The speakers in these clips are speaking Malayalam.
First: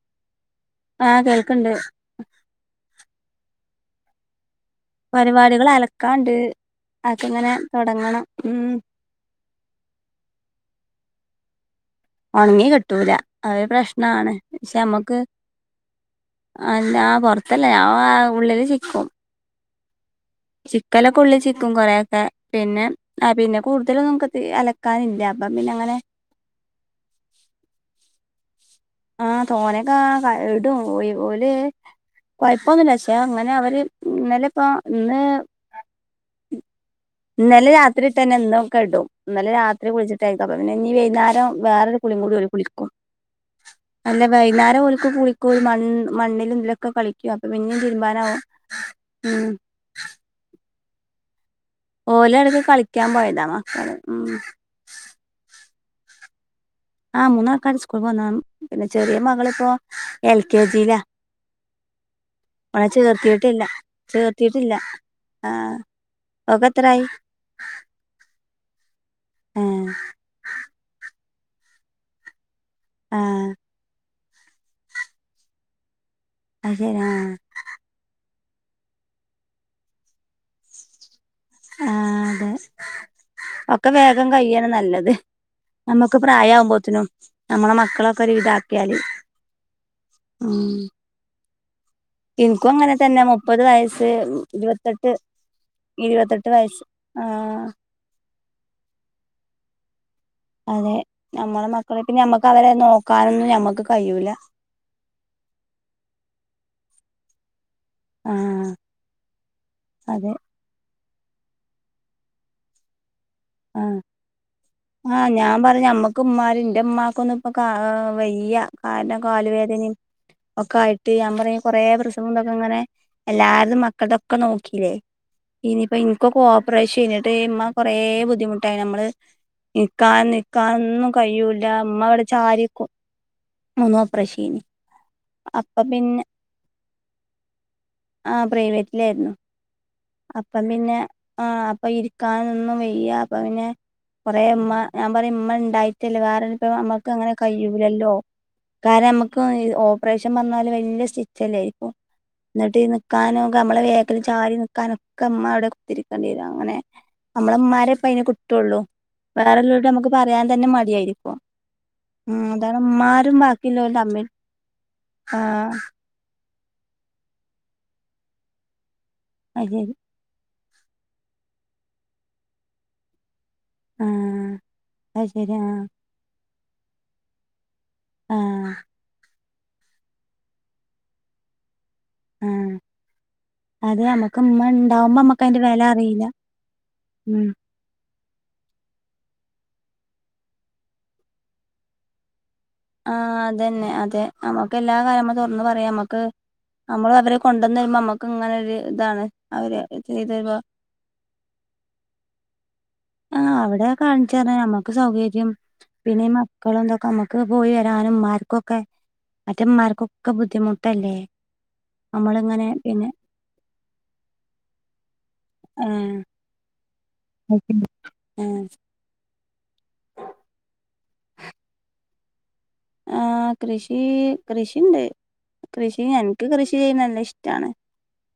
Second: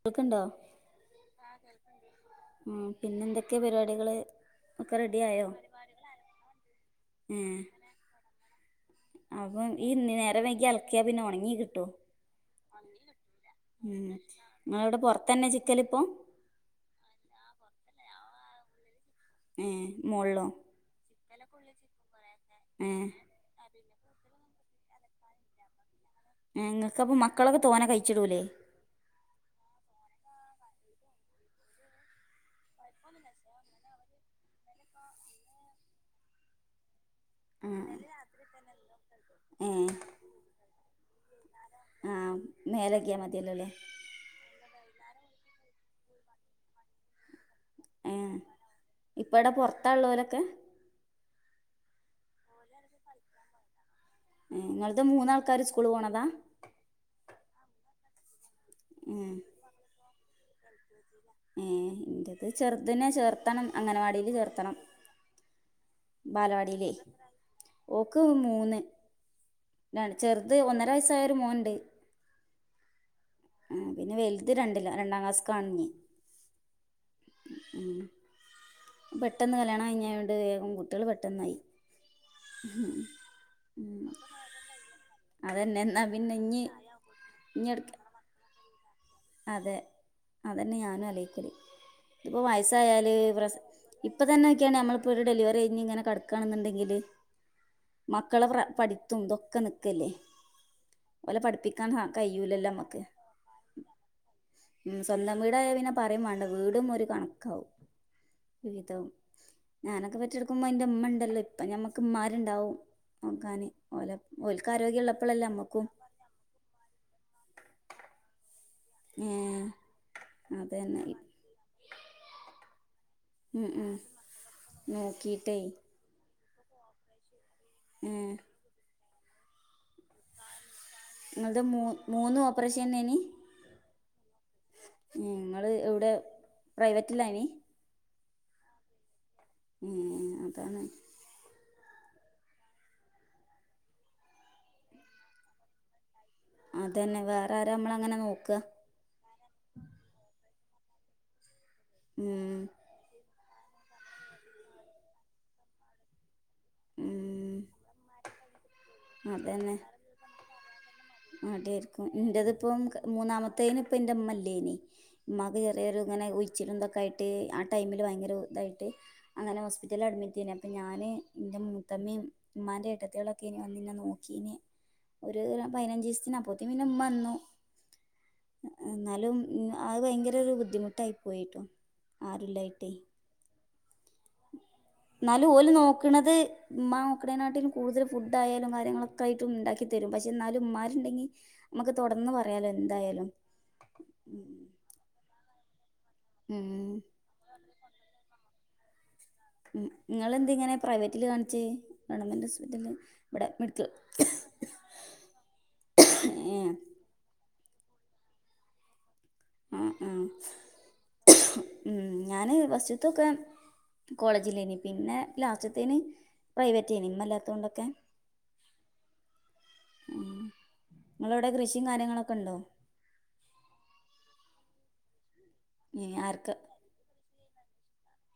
ങ്ങക്കുണ്ടോ? ആഹ് കേൾക്ക്ണ്ട് [inaudible] ഉം പിന്നെന്തൊക്കെ പരിപാടികള്? ഒക്കെ റെഡി ആയോ പരിപാടികള് അലക്കാണ്ട്. അതൊക്കെങ്ങനെ ഏഹ് തൊടങ്ങണം. ഉം. അപ്പം ഈ നേരം വൈകി അലക്ക്യാ പിന്നെ ഒണങ്ങി കിട്ടോ? ഒണങ്ങി കിട്ടൂല. അത് ഉം പ്രശ്നാണ്. പക്ഷേ നിങ്ങളവിടെ നമ്മക്ക് പൊറത്തന്നെ ചിക്കലിപ്പോ അല്ലാ ആഹ് പൊറത്തല്ല. ഞാൻ ആഹ് ആഹ് ഉള്ളില് ചിക്കും. ഏഹ് മോൾളോ ചിക്കനൊക്കെ ഉള്ളിൽ ചിക്കും കൊറെൊക്കെ പിന്നെ ഏഹ് ആ പിന്നെ കൂടുതലൊന്നും നമുക്ക് തി അലക്കാനില്ല അപ്പം പിന്നെ അങ്ങനെ ഇങ്ങൾക്ക്പ്പ മക്കളൊക്കെ തോന കഴിച്ചിടൂല്ലേ ആഹ തോനൊക്കാ ക ഇടും ഓയ് ഓല് കുഴപ്പമൊന്നുമില്ല പക്ഷെ അങ്ങനെ അവര് ഇന്നലെ ഇപ്പ ഇന്ന് ഇന്നലെ ആഹ് രാത്രിഇട്ട തന്നെ ഇന്നൊക്കെ ഇടും ഇന്നലെ ഏഹ് രാത്രി കുളിച്ചട്ടായിരിക്കും അപ്പ പിന്നെ ഇഞ്ഞി വൈന്നാരം വേറെ ഒരു കുളി കൂടി അവര് കുളിക്കും മേല് ക്കെയികിയൽ മതിയല്ലോ അല്ലേ അല്ല വൈന്നേരം ഓലക്ക് കുളിക്കൊ മണ് മണ്ണിൽ ഇതിലൊക്കെ കളിക്ക അപ്പൊ പിന്നേ തീരുമ്പാനാവും ഉം തള്ളൂലൊക്കെ ഓല് അടുക്ക് കളിക്കാൻ പോയതാ മക്കള് ഉം നിങ്ങുൾത് മൂന്നാ ആൾക്കാര് സ്കൂൾ പോണതാ ആഹ് മൂന്നാൾക്കാര് സ്കൂൾ പോന്ന പിന്നെ ചെറിയ ഏഹ് മകളിപ്പോ എൽ കെ ജി ല്ലാ ഏഹ് ഇന്റത് അവളെ ചെറുതിനെ ചേർത്തിട്ടില്ല ചേർത്തണം അംഗനവാടിയില് ചേർത്തിട്ടില്ല ആഹ ബാലവാടില്ലേ ഓക്ക് മൂന്ന് ആ ചെറുത് ഒന്നര വയസ്സായ ഒരു മോൻണ്ട് ആ ആഹ് പിന്നെ വല് ഇത് രണ്ടില്ല രണ്ടാം ക്ലാസ് കാണ്ഞി [unintelligible] ഉം പെട്ടെന്ന് കല്യാണം കഴിഞ്ഞയോണ്ട് വേഗം കുട്ടികൾ പെട്ടെന്നായി ആഹ് അതെ ഒക്കെ ഉം വേഗം കയാണ് നല്ലത് അതന്നെ എന്നാ നമ്മുക്ക് പിന്നെ പ്രായ ഇഞ്ഞി ആവുമ്പോത്തിനും ഇഞ്ഞി നമ്മളെ എടുക്ക മക്കളൊക്കെ ഒരു വിതാക്കിയാല് അതെ അതന്നെ ഞാനും അലൊയിക്കല് ഇപ്പോ ഇൻക്കും അങ്ങനെ വയസ്സായാൽ തന്നെ പ്രസ് മുപ്പത് വയസ്സ് ഇപ്പം തന്നെ നോക്യാണി ഇരുപത്തെട്ട് നമ്മളിപ്പോൾ ഒരു ഡെലിവറി കഴിഞ്ഞ് ഇങ്ങനെ ഇരുപത്തെട്ട് വയസ്സ് കിടക്കുകണെന്നുണ്ടെങ്കിൽ ആ മക്കളെ പ്രാ പഠിത്തുംതൊക്കെ നിക്കല്ലേ അതെ ഓലെ നമ്മളെ പഠിപ്പിക്കാൻ മക്കളെ ഹ പിന്നെ ഞമ്മക്ക് കയ്യൂലല്ലോ അവരെ നമ്മക്ക് നോക്കാനൊന്നും ഞമ്മക്ക് കഴിയൂല ഉം സ്വന്തം വീടായ പിന്നെ പറയും വേണ്ട വീടും ഒരു കണക്കാവും ആഹ് രുവിതവും ഞാനൊക്കെ അതെ പെറ്റ്കെടക്കുമ്പോ ഇന്റെ ഉമ്മ ഉണ്ടല്ലോ ഇപ്പ ഞമ്മക്ക്മാരുണ്ടാവും നോക്കാന് ആഹ് ഓല ഓല്ക്ക ആരോഗ്യം ഉള്ളപ്പോഴല്ലേ നമ്മുക്കും ക് മ്മാര് ഇന്റെമ്മമാക്കൊന്നും ഇപ്പ കാ വയ്യ ഏഹ് നാല്ലകാലുവേദനിം ഒക്കെ അതന്നെ ആയിട്ട് ഞാൻ പറഞ്ഞ കൊറെ പ്രശ്നങ്ങളും തൊക്കെ ഇങ്ങനെ ഉം എല്ലാവരതും ഉം മക്കൾതൊക്കെ നോക്കില്ലേ നോക്കീട്ടേ ഇനിയിപ്പോ ഇൻ ഒക്ക് ഓപ്പറേഷെയ്ന് എന്നിട്ട് ഇമ്മ കൊറേ ഏഹ് ബുദ്ധിമുട്ടായി നമ്മള് ഇരിക്കാനും നിക്കാന്നും ഒന്നും നിങ്ങളത് കയ്യൂല്ല മൂ ഇമ്മ ഇവിടെ മൂന്ന് ചാരിക്കും പ്രഷെയ്ന് ങ്ങള് എവിടെ പ്രൈവറ്റില്ലായിന് ആഹ് പ്രൈവറ്റിലായിരുന്നു ഉം അപ്പ പിന്നെ ആ അപ്പൊ ഇരിക്കനൊന്നും വെയ്യ അപ്പൊ പിന്നെ കുറേ ഉമ്മ ഞാൻ പറയും ഉമ്മ ഉണ്ടായിട്ടല്ലേ വേറെ ഇപ്പ നമ്മൾക്ക് അതന്നെ അങ്ങനെ വേറെ ആരാ കയ്യൂലല്ലോ നമ്മളങ്ങനെ നോക്കുക കാരണംം നമ്മുക്ക് ഓപ്പറേഷൻ പറന്നാല് വല്യ സ്റ്റിച്ചല്ലേ ഇപ്പ ഉം എന്നിട്ട് നിക്കാനും നമ്മളെ വേക്കിൽ ചാരി നിക്കാനൊക്ക ഇമ്മ അവിടെ കുത്തിരിക്കേണ്ടി വരും അങ്ങനെ ഉം നമ്മളെമ്മാരെപ്പ അയിന് കിട്ടൊള്ളൂ വേറെല്ലോലൊട് നമുക്ക് പറയാൻ തന്നെ മടിയായി മടിആയിരിക്കും ഇന്റതിപ്പം ഇമ്മാരും മൂന്നാമത്തേനി ഇപ്പ ബാക്കിയുള്ളോരും തമ്മിൽ ഇന്റെഇമ്മല്ലേയിന് ആ ഉമ്മാക്ക് ചെറിയൊരു അങ്ങനെ ഒഴിച്ചിലും ഇതൊക്കെ ആയിട്ട് ആഹ് ടൈമില് ഭയങ്കര ഇതായിട്ട് അങ്ങനെ അത് ശരി ഹോസ്പിറ്റലിൽ അഡ്മിറ്റ് ആന്നു അപ്പം ഞാന് എന്റെ മൂത്തമ്മയും ഉമ്മാന്റെ എട്ടത്തികളൊ ഓക്കേനി വന്നന്നെ ആ നോക്കിന് അത് ഒരു ശരി ആ പതിനഞ്ച് ദിവസത്തിന് അപ്പത്തേ പിന്നെ അമ്മ വന്നു ആഹ് എന്നാലും അത് ഭയങ്കര ഒരു ബുദ്ധിമുട്ടായി പോയിട്ടോ ആരുല്ലായിട്ടേ [unintelligible] ക്കമ്മണ്ടാവ് ന്നാലും ഓല് നോക്കണത് ഉമ്മാ ഉം നോക്കണേകാട്ടിലും കൂടുതല് ഫുഡ് ആയാലും കാര്യങ്ങളൊക്കെ ആയിട്ടും ഉണ്ടാക്കിത്തരും പക്ഷേ എന്നാലും ഉമ്മാരുണ്ടെങ്കിൽ നമുക്ക് തുറന്ന് പറ പറയാലോ എന്തായാലും ആഹ് അതന്നെ അതെ നമ്മുക്ക് എല്ലാ കാര്യംമ്മക്ക് തുറന്ന് പറയാം നമ്മുക്ക് ഉം നമ്മള് അവരെ കൊണ്ടുവന്ന് വരുമ്പോ നമ്മക്ക് ഇങ്ങനെ ഒരു ഇതാണ് അവര് ഉം നിങ്ങളെന്ത് ചെയ്തരുമ്പോ ഇങ്ങനെ പ്രൈവറ്റില് കാണിച്ച് [unintelligible] ആഹ് അവിടെ കാണിച്ചാ ഞമ്മ സൗകര്യം പിന്നെ ഏഹ് മക്കളും എന്തൊക്കെ നമ്മുക്ക് പോയി വരാനും മ്മാര്ക്കൊക്കെ ആഹ് ആഹ് മറ്റേമ്മാർക്കൊക്കെ ബുദ്ധിമുട്ടല്ലേ ഉം ഞാന് നമ്മളിങ്ങനെ പിന്നെ ഫസ്റ്റ്ത്തൊക്കെ കോളേജിലേന് പിന്നെ ലാസ്റ്റത്തേന് ഏഹ് പ്രൈവറ്റേന് ഇമ്മല്ലാത്തോണ്ടൊക്കെ ആഹ് ഉം ഇങ്ങളവിടെ കൃഷിയും കാര്യങ്ങളൊക്കെ ഉണ്ടോ ആഹ് കൃഷി കൃഷിണ്ട് കൃഷി ഏഹ് എനിക്ക് ആർക്ക് കൃഷി ചെയ്യുന്ന നല്ല ഇഷ്ടാണ്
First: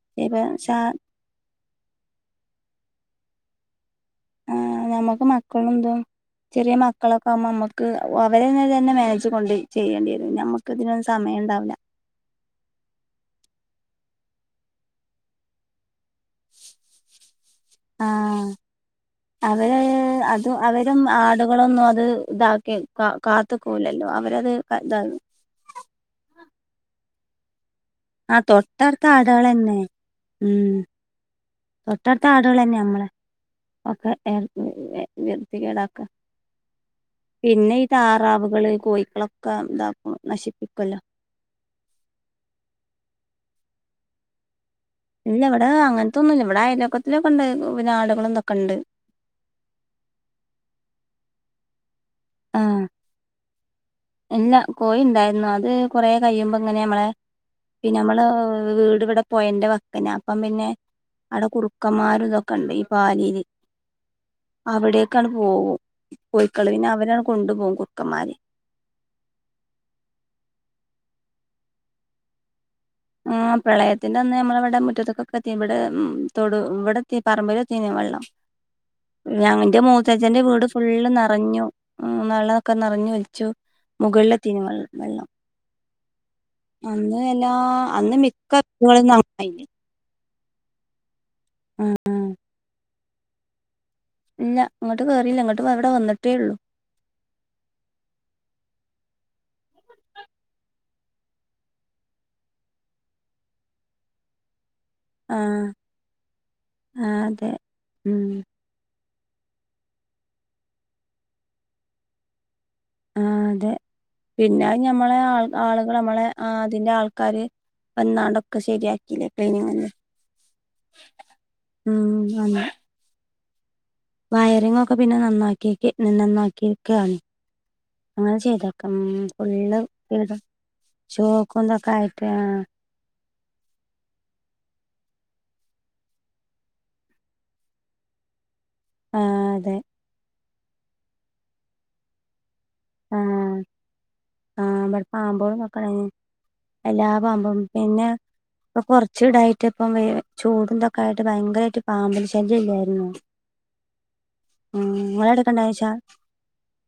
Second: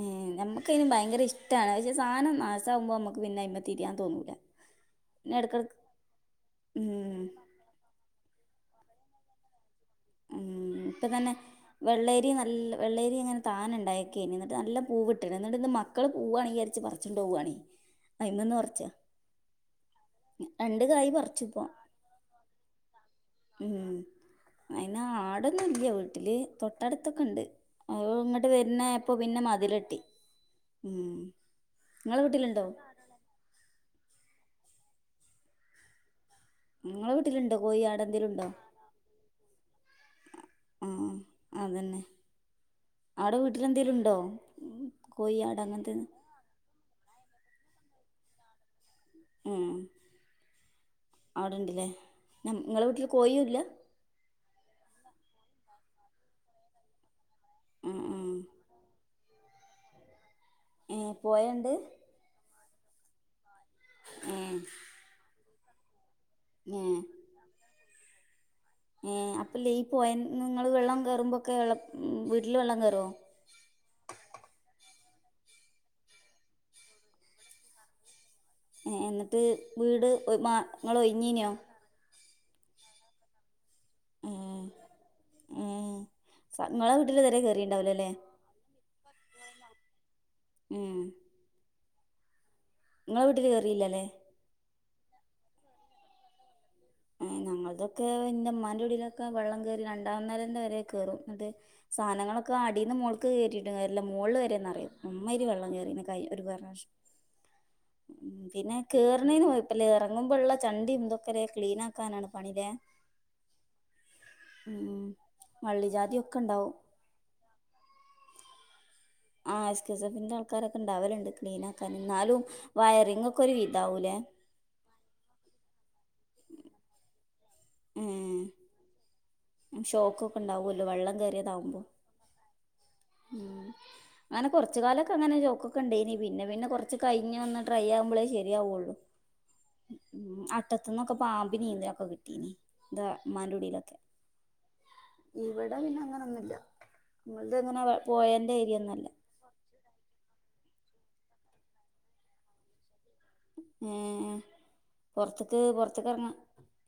ഏഹ് ഇപ്പൊ ചാ നമുക്കതിനും ഭയങ്കര ഇഷ്ടാണ് പക്ഷെ സാധനംനാശ ആകുമ്പോ നമുക്ക് പിന്നെ അയിന്മേ തിരിയാൻ തോന്നൂല ആഹ് നമ്മുക്ക് പിന്നെ എടക്കെടക്ക് മക്കളുംതും ചെറിയ ഉം മക്കളൊക്കെ ആവുമ്പോ നമ്മു ക്ക് അവരെ തന്നെ മാനേജ് കൊണ്ട് ചെയ്യേണ്ടിവരും നമുക്ക് ഇതിനൊന്നും സമയുണ്ടാവില്ല വെള്ളയരി നല്ല വെള്ളയരി അങ്ങനെ താൻ ഉണ്ടായക്കേനി എന്നിട്ട് നല്ല പൂവിട്ടരുന്നു എന്നിട്ട് ഇന്ന് മ ക്കള് പൂവാണ് വിചാരിച്ച് പറുച്ചോണ്ട് പോവാണ് അയ്മേന്ന് പറിച്ചാ അതേ അതും രണ്ട് അവരും കായ് പറിച്ചുപ്പോ ആടുകളൊന്നും അത് ഇതാക്കി ഉം കാത്തിക്കൂലല്ലോ അയിന് ആടൊന്നും ഇല്ല വീട്ടില് തൊട്ടടുത്തൊക്കെ ഇണ്ട് ആഹ് തൊട്ടടുത്ത ആടുകളന്നെ ഉം നിങ്ങളെ തൊട്ടടുത്ത ആടുകള് വീട്ടിലുണ്ടോ തന്നെ നമ്മളെ ഒക്കെ വൃത്തി കേടാക്കാ നിങ്ങളെ വീട്ടിലുണ്ടോ പിന്നെ കോയി ഈ ആടെന്തേലും ഉണ്ടോ താറാവുകള് കോഴിക്കളൊക്കെ ഇതാക്കും ആ നശിപ്പിക്കുവല്ലോ അതന്നെ അവിടെ വീട്ടില് എന്തേലും ഉണ്ടോ കോഴി ഇല്ല ആട് ഇവിടെ അങ്ങനത്തെ അങ്ങനെതൊന്നും ഇല്ല ഇവിടെ അയലക്കത്തിലൊക്കെ ഉണ്ട് പിന്നാടുകളും ഇതൊക്കെണ്ട് ഉം അവിടുണ്ടല്ലേ ആഹ് നിങ്ങളെ വീട്ടില് കോഴിയും ഇല്ല ഇല്ല കോഴി ഉണ്ടായിരുന്നു അത് കൊറെ കഴിയുമ്പോ ഇങ്ങനെ നമ്മളെ ആ പിന്നെ ആ നമ്മള് വീട് ഇവിടെ പൊഴേന്റെ വക്കിനാ അപ്പം പിന്നെ ഏ അവടെ പുഴയുണ്ട് കുറുക്കന്മാരുതൊ ക്കണ്ട് ഈ പാലിൽ ഏ അവിടെക്കാണ് പോകും കോയിക്കള് ഏ പിന്നെ അവരാണ് കൊണ്ടുപോകും കുറുക്കന്മാര് ഏഹ് അപ്പംല്ലേ ഈ പൊയേ നിങ്ങള് വെള്ളം കേറുമ്പോക്കെ വെള്ളം വീട്ടില് വെള്ളം കേറുവോ ആഹ് പ്രളയത്തിന്റെന്ന് നമ്മളെ ഇവിടെ മുറ്റത്തക്കൊക്കെത്തി ഇവിടെ തൊടു ഇവിടെത്തി പറമ്പിലെത്തീന്ന് വെള്ളം ഏ എന്നിട്ട് ഞാ എന്റെ വീട് മൂത്തച്ഛന്റെ വീട് നിങ്ങൾ ഫുള്ള് ഒഴിഞ്ഞീനോ നെറഞ്ഞു ആഹ് വെള്ളോക്കെ നെറഞ്ഞ് ഒലിച്ചു ഏ മുകളിലെത്തീന്ന് വെ വെള്ളം ഏ സ- നിങ്ങളെ വീട്ടിൽ അന്ന് ഇതുവരെ എല്ലാ കയറിയിട്ടുണ്ടാവില്ല അല്ലേ അന്ന് മിക്ക [unintelligible] ഉം ഉം ങ്ങളെ വീട്ടില് കേറില്ലല്ലേ? ഇല്ല ഇങ്ങട്ട് കേറില്ല. ഇങ്ങട്ട് ദാ അവിടെ വന്നിട്ടേള്ളു. ഏഹ് ഞങ്ങൾതൊക്കെ, ന്റ ഉമ്മാന്റെ കുടീലൊക്കെ വെള്ളം കേറി രണ്ടാനെലേന്റെ വരെ കേറും. ന്നിട്ട് സാനങ്ങളൊക്കെ അടീന്ന് മോൾക്ക് കേറ്റിയിട്ടും കാര്യല്ല. മോള് വരെന്നറയും. അമ്മരി ആ വെള്ളം കേറീന്ന് കൈ ഒരു പ്രാവശ്യം. ആ അതെ ഉം പിന്നെ കേറണേന് കൊയപ്പല്ല്യ. എറങ്ങുമ്പള്ള ചണ്ടി എന്തൊക്കരെ ക്ലീൻ ആക്കാനാണ് പണീല്ലേ? ഉം അതെ. പിന്നെ ഞമ്മളെ ആൾ ആളുകള്. വള്ളിജാതി നമ്മളെ ഒക്കെ അഹ് ഉണ്ടാവും അതിന്റെ ആൾക്കാര് വന്നാണ്ടൊക്കെ ശരിയാ ആഹ് എസ് കെ എസ് എസ്സഫിന്റെ ആൾക്കാരൊക്കെ ഇണ്ടാവലുണ്ട് ക്ലീൻ ആക്കാന്. ഉം എന്നാലും വയറിംഗ് ഒക്കെ ഒരു വിധാവൂല്ലേ? വയറിങ്ങ് ഒക്കെ പിന്നെ നന്നാക്കിക്കി നന്നാക്കിക്കാണ് അങ്ങനെ ചെയ്തേക്കാ. ഉം ഫുൾ ഷോക്കൊക്കെ [unintelligible] ഉണ്ടാവുമല്ലോ വെള്ളം ഷോക്കും കയറിയതാവുമ്പോൾ ഇതൊക്കെ ആയിട്ട്. ആഹ് ഉം അങ്ങനെ കൊറച്ച് കാലൊക്കെ അങ്ങനെ ഷോക്കൊക്കെ ഉണ്ടയിന്. പിന്നെ പിന്നെ കൊറച്ച് കഴിഞ്ഞ് ഡ്രൈ ആവുമ്പോഴേ ശരിയാവൊള്ളു. ആഹ് അതെ ഉം ഉം. അട്ടത്ത്ന്നൊക്കെ പാമ്പിനീം ഇതിനൊക്കെ കിട്ടീന്. ഇന്റെ ഉമ്മാന്റെ കുടീലൊക്കെ ആഹ് ബടെ പാമ്പാളും ഇവിടെ ഇതൊക്കെ പിന്നെ ഉണ്ടായിന്നു അങ്ങനൊന്നുല്ല എല്ലാ ഇങ്ങൾത് പാമ്പും. അങ്ങനെ പിന്നെ പോയേന്റെ ഇപ്പ ഏരിയൊന്നല്ല കൊറച്ച് ഇടായി ട്ട് ഇപ്പം വെ ചൂടുംന്തൊക്കായിട്ട് ഭയങ്കരായിട്ട് പാമ്പ് ല് ശല്യം ഇല്ലായിരുന്നു ഏഹ് ഉം നിങ്ങളുടെ പൊറത്ത്ക്ക് അവിടെക്കാണ്ടായോ ച്ചാ? പൊറത്ത്ക്ക് എറങ്ങാ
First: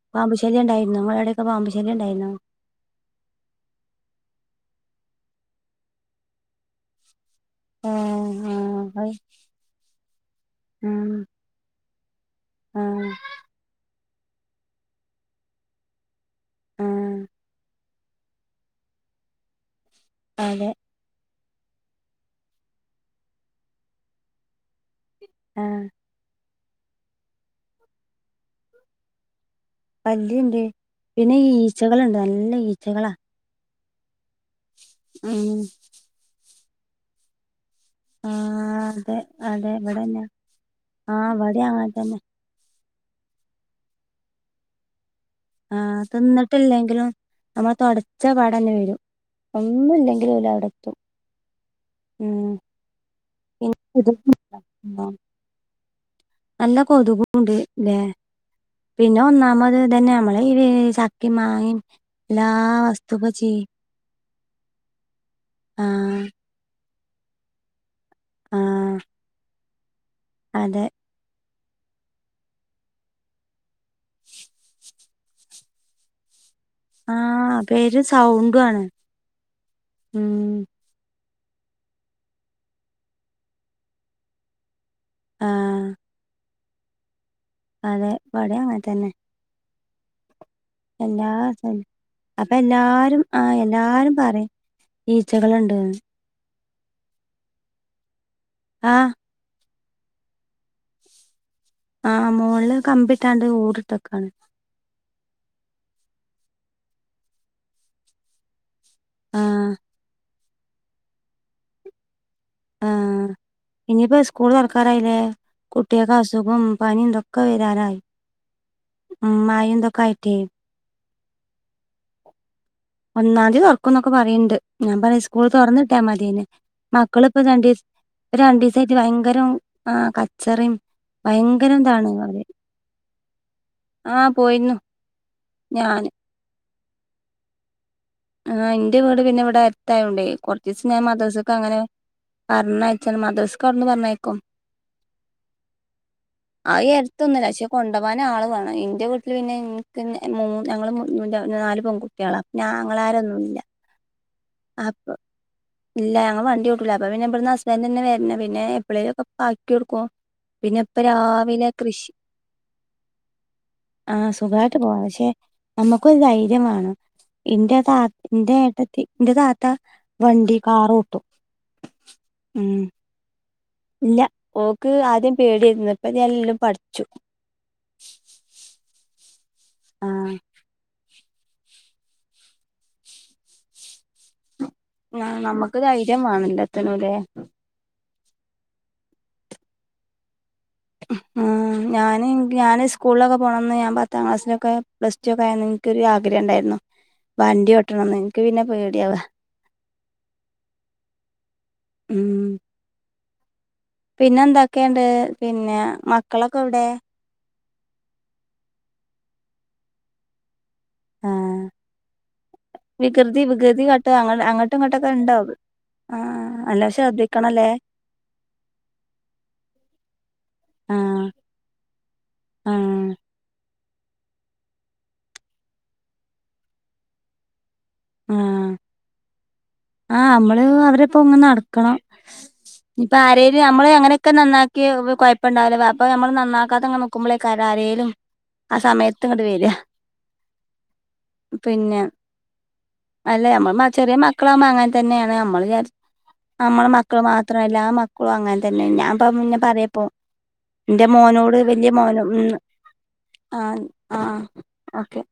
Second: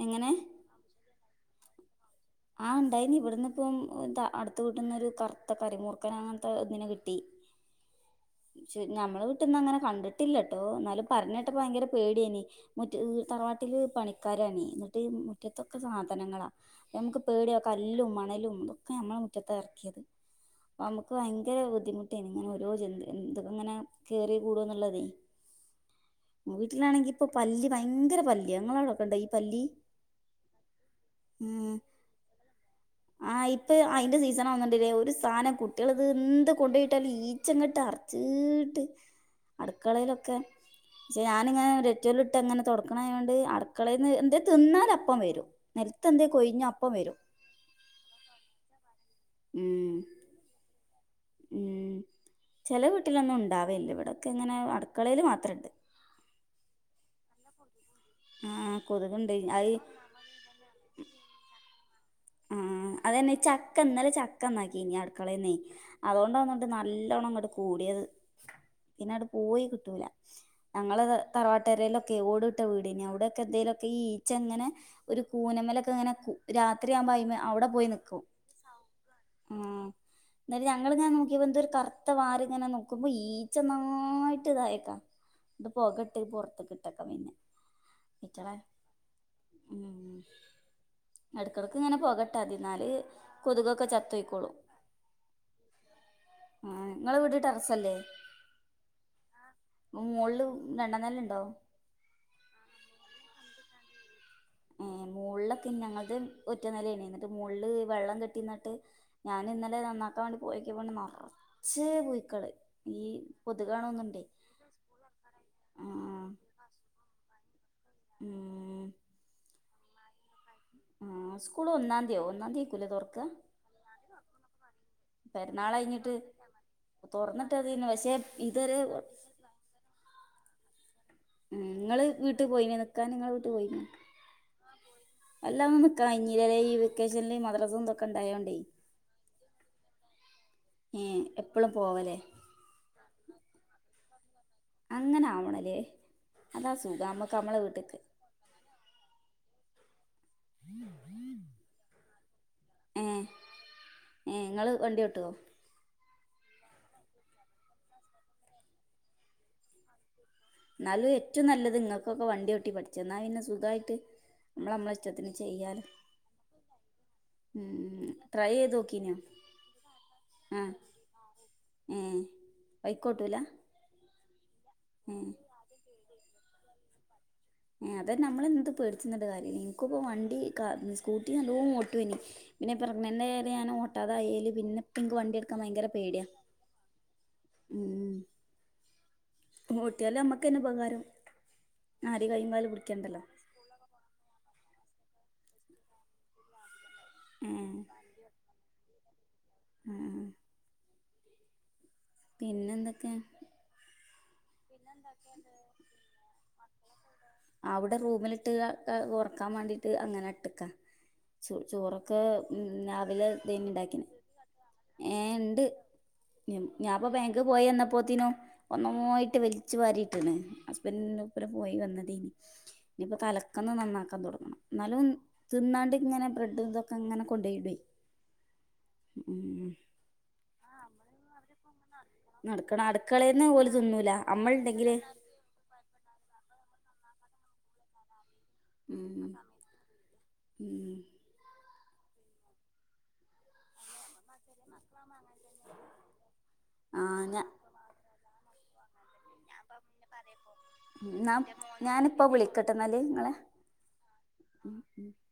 എങ്ങനെ പാമ്പുശല്ല്യം ഇണ്ടായോ? നിങ്ങൾ അവിടെയൊക്കെ പാമ്പ് ശല്ല്യംണ്ടായിനോ? ആഹ് ഉണ്ടായിന്ന് ഇവിടന്ന് ഇപ്പം എന്താ അടുത്ത് വീട്ടീന്നൊരു കറുത്ത കരിമൂർക്കനങ്ങനത്തെ ഒന്നിനെ കിട്ടി. [unintelligible] ഞമ്മള വീട്ടിന്ന് അങ്ങനെ കണ്ടിട്ടില്ലട്ടോ. എന്നാലും ഉം പറഞ്ഞ് കേട്ടപ്പോ വയങ്കര പേട്യായിനി ആ മുറ്റ് ഇഹ് തറവാട്ടില് പണിക്കാര് ആണേ. ന്നിട്ട് മുറ്റത്തൊക്കെ സാധനങ്ങളാ ആ നമ്മുക്ക് പേട്യാ. കല്ലും മണലും ഒക്കെ നമ്മളെ മുറ്റത്താ എറക്കിയത്. അതെ നമുക്ക് ഭയങ്കര ബുദ്ധിമുട്ടിന്. ഇങ്ങനെ ഓരോ ജന്തു എന്ത് ഇങ്ങനെ കയറി കൂടോ എന്നുള്ളതേ. ആഹ് വീട്ടിലാണെങ്കി ഇപ്പോ പല്ലി, ഭയങ്കര പല്ല്യാ. ങ്ങളോടൊക്കെണ്ടോ ഈ പല്ലി? പല്ലിയുണ്ട്. പിന്നെ ഉം ഈച്ചകളുണ്ട് നല്ല ഈച്ചകളാ ആ ഇപ്പോ അയിൻ്റെ സീസണാ തോന്നുണ്ട് ല്ലേ. ഒരു സാനം ഉം കുട്ടികളിത് എന്ത് കൊണ്ടയിട്ടാലും ഈച്ചങ്ങോട്ട് അർ ആ ച്ചീട്ട് അതെ അതെ ഇവിടെന്നെ അടുക്കളയിലൊക്കെ ആ പക്ഷേ ഇവിടെ ഞാനിങ്ങനെ അങ്ങനെ തന്നെ [unintelligible] ഇട്ട് അങ്ങനെ തൊടക്കണങ്ങാണ്ട് അട്ക്കളേന്ന്. എന്തേ തിന്നാലപ്പം വരും. ആഹ്. നിലത്ത് എന്തേ കൊഴിഞ്ഞ അപ്പം തിന്നിട്ടില്ലെങ്കിലും വരും നമ്മള് തൊടച്ച പാടന്നെ വരും. ഉം ഒന്നുല്ലേ ലും ഓല് അവിടെത്തും ഉം. ചെല വീട്ടിലൊന്നും പിന്നെ ഉണ്ടാവേല്ല. ഇവിടെക്കെ കൊതുകും ഇങ്ങനെ അടുക്കളേല് മാത്രണ്ട്. നല്ല കൊതുകും ഉണ്ട്ല്ലേ? ആ പിന്നെ കൊതുകുണ്ട് അത് ഒന്നാമത് തന്നെ നമ്മളെ ഈ വീ ചക്- ക്കേം മാങ്ങീമം എല്ലാ വസ്തുക്ക ചീ ക്ക ഇന്നലെ ചക്കന്നാക്കി ഞ്ഞി അടുക്കളേന്നേ. ആ അതുകൊണ്ടാ തോന്നണ്ട് നല്ലോണ്ണം ങ്ങട് കൂടിയത്. ആഹ് പിന്നെ അങ്ങട് പോയി കിട്ടൂല. അതെ ഞങ്ങള ട തറവാട്ടരയിലൊക്കെ ഓടിട്ട വീടേന്. അവ്ടെ ഒക്കെ എന്തേലൊക്കെ ഈ ഈച്ച ഇങ്ങനെ ഒരു കൂനമ്മ്ലോക്കെ ഇങ്ങനെ രാ [unintelligible] ആകുമ്പോ ആഹ് അവിടെ പോയി പേരും നിക്കും സൗണ്ടു ആണ് ഉം ന്നിട്ട് ഉം ഞങ് ങ്ങൾങ്ങനെ നോക്കിയപ്പോ എന്തോരു കറുത്ത വാല് ഇങ്ങനെ നോക്കുമ്പോ ഈച്ച ഒന്നായിട്ട് ഇതായേക്കാ ഇത് ആഹ് പോക ഇട്ട് പുറത്ത്ക്ക്‌ ഇട്ടത്ര പിന്നെ അതെ ഈറ്റളെ ഇപടെ അങ്ങൻ തന്നെ ഉം എല്ലാ എടക്കെടക്ക് ഇങ്ങനെ പൊകട്ടാതി അപ്പൊ ഇന്നാല് എല്ലാരും ആഹ് കൊതുകൊക്കെ എല്ലാരും ചത്തൊയ്ക്കോളും പറയും ഈച്ചകൾണ്ട്ന്ന് ആഹ് ങ്ങളെ വീട് ടെറസല്ലേ ആഹ് ങ്ങ മോൾള് രണ്ടാം നെല ഉണ്ടോ? ആഹ് മോൾള് കമ്പിട്ടാണ്ട് ഓടിട്ട്ക്കാണ് ഉം മോൾലൊക്കെ ഞങ്ങക്ക് ഒറ്റനിലാണ് എന്നിട്ട് മോൾല് വെള്ളം കെട്ടിന്നിട്ട് ഞാന് ആഹ് ഇന്നലെ നന്നാക്കാൻ വേണ്ടി പോയൊക്കിയപ്പോണ്ട് നറച്ച് പുഴുക്കള് ഈ ആഹ് ഇനിപ്പോ കൊതുകാണോന്നുണ്ടേ സ്കൂൾ തുറക്കാരായില്ലേ കുട്ട്യേക്ക്‌ ആഹ് അസുഖം പനിം തൊക് ക്ക വരാറായി ഉം ഉം മയിം തൊക്കെ ആയിട്ടേ ആഹ് സ്കൂൾ ഒന്നാംന്ത്യോ ഒന്നാന്തി ഒന്നാംന്തി തൊറക്കേന്നൊക്കെ പറിണ്ട് ഞാൻ പറയാ സ്കൂള് പെരുന്നാള് തൊർന്ന്ട്ട്യാ കഴിഞ്ഞിട്ട് മത്യേഞ് മക്കളിപ്പോ രണ്ടിസ തൊറന്നിട്ടതേനു പക്ഷെ ഇതുവരെ രണ്ടീസായിട്ട് ഭയങ്കരം ആഹ് കച്ചറിം ഉം ഭയങ്കരം ങ്ങള് ഇതാണ് അവര് വീട്ടി പോയിന്യോ നിക്കാൻ നിങ്ങള് വീട്ട് പോയിന്യോ ആ പോയിരുന്നു എല്ലാം ഞാന് നിക്കായിഞ്ഞില്ലെ ഈ വെക്കേഷനി മദ്രസും തൊ ആഹ് ന്റെ വീട് പിന്നെ ഇവിടെ അടുത്തായോണ്ടേ കൊർച്ചീസം ഞാൻ ഏ എപ്പളും മദ്റസക്കങ്ങനെ പോവലേ പറഞ്ഞയച്ചൻ മദ്രസ്കവിട്ന്ന് പറഞ്ഞയക്കും അങ്ങനെ ആവണല്ലേ അതാ സുഖം നമ്മക്ക് അഎടുത്തൊന്നുംല്ല നമ്മളെ പക്ഷെ വീട്ട്ക്ക് കൊണ്ടോവാൻ ആള് വേണം ഇന്റെ വി ല്ല്പിന്നെ എങ്ങൾക്ക് മൂ ഞങ്ങള് നാല് പെൺകുട്ട്യേളാണ് ഞാങ്ങളാരൊന്നുല്ല ഏഹ് ഇങ്ങള് വണ്ട്യോട്ടോ ഇല്ല ഞങ്ങൾ വണ്ട്യോട്ടൂല അപ്പൊ പിന്നെ ഇവിടുന്ന് ഹസ്ബൻറ്ന്നെ വര്ണ പിന്നെ എപ്പളേലൊക്ക പ്പ ആക്ക്യോടുക്കു പിന്നെ ഇപ്പൊ എന്നാലും ഏറ്റവും രാവിലെ നല്ലത് കൃഷി ഇങ്ങക്കൊക്കെ വണ്ടി ഓട്ടി പഠിച്ചാ എന്നാ പിന്നെ സുഖായിട്ട് ആഹ് നമ്മള് സുഖായിട്ട് നമ്മളെ പോവാ പക്ഷെ ഇഷ്ടത്തിന് ചെയ്യാലോ നമുക്കൊരു ധൈര്യം വേണം ഇന്റെത ഉം ട്രൈ ഇന്റെ ചെയ്ത് ഏട്ടത്തി നോക്കീനോ ഇന്റെ താത്ത വണ്ടി ആ കാറോട്ടും ഉം കോട്ടൂല ഇല്ല ഓക്ക് ആദ്യം പേട്യരുന്നു ഇപ്പ എല്ലു പഠിച്ചു ഏഹ് അതെന്നെ നമ്മളെന്ത് പേടിച്ചിന്നിട്ടൊരു കാര്യല്ല നിക്കിപ്പോ ആ വണ്ടി ക്ക സ്കൂട്ടി നല്ലോം ഓട്ടോഞ് പിന്നെ പ്രെഗ്നൻ്റായയേരെ ഞാൻ ഓട്ടാതായേല് പിന്നെ ഇപ്പം എനിക്ക് വണ്ടി ആഹ് എടുക്കാൻ നമ്മക്ക് ഭയങ്കര ധൈര്യം പേടിയാ വേണല്ലത്ത്‌ നൂലേ ഉം ഓട്ടിയാല് അമ്മക്ക് തന്നെപകാര ആഹ് ഞാന് പിടിക്കണ്ടല്ലോ ഞാനീസ്കൂൾലൊക്കെ പോണംന്ന് ഞാൻ പത്താം ക്ലാസിലൊക്കെ പ്ലസ് ടു ഒക്കെ ആയന്ന് ഇൻക്കൊരാഗ്രഹംണ്ടായിരുന്നു ഏ വണ്ടി ഓട്ടണംന്നേനി ക്ക്പിന്നെ പേടിയാവ ആഹ് ഉം പിന്നെന്തൊക്കെ പിന്നെ എന്തൊക്കെണ്ട് പിന്നെ മക്കളൊക്കെ എവിടെ അവിടെ റൂമിലിട്ട് ഉറക്കാൻ വേണ്ടിട്ട് അങ്ങനെ ഇട്ട്ക്കാ ചു ആ ചോറൊക്കെ ഉം രാവിലെ വികൃതി തേഞ്ഞി വികൃതി ഇണ്ടാക്കിന് കാട്ട് അങ്ങ അങ്ങോട്ടും ഇങ്ങോട്ടൊക്കെ ഏഹ് ഉണ്ടാവും ഇണ്ട് ആഹ് നല്ലോം ഞാൻപ്പോ ബാങ്ക് പോയി ശ്രദ്ധിക്കണല്ലേ എന്നപ്പോത്തിനോ ഒന്നായി ട്ട് വലിച്ചു വാരിട്ട്ണ് ആഹ് ഹസ്ബന്റിനൊപ്പരം പോയി വന്നതേനി ആഹ് ഇനിപ്പോ തല ക്കന്ന് നന്നാക്കാൻ തുടക്കണം എന്നാലും തിന്നാണ്ട് ഇങ്ങനെ ബ്രെഡ് ഇതൊക്കെ ഇങ്ങനെ കൊണ്ടോയി ഇടുവേ ആഹ് ഏഹ് ആഹ് നമ്മള് അവരെപ്പൊ ഇങ്ങനെ നട ക്കണം നടക്കണം ഇനീപ്പൊ അടുക്കളേന്ന് ആരെലും ഓല് നമ്മള് തിന്നൂല അങ്ങനെയൊക്കെ നന്നാക്കി അമ്മളുണ്ടെങ്കില് കുഴപ്പ പ്പ ഉണ്ടാവൂല. അപ്പോൾ നമ്മൾ നന്നാക്കാതെ അങ്ങ് നിക്കുമ്പോളേകാരം ആരേലും ആ സമയത്ത് ഉം ഇങ്ങട് വരിക ഉം പിന്നെ അല്ല നമ്മൾ ചെറിയ മക്കളാകുമ്പോ അങ്ങനെ തന്നെയാണ്. നമ്മള് വിചാരിച്ച് നമ്മളെ ആ മക്കള് ഞാ മാത്രല്ല എല്ലാ ക്കളും അങ്ങനെ തന്നെആണ്. ഞാൻ ഇപ്പോത് പിന്നെ പറയപ്പോ എന്റെ മോനോട് വലിയ ഞാനിപ്പ മോനും മം വിളിക്കട്ടെന്നാല് നിങ്ങളെ ആ ആ ഉം ഉം ഓക്കെ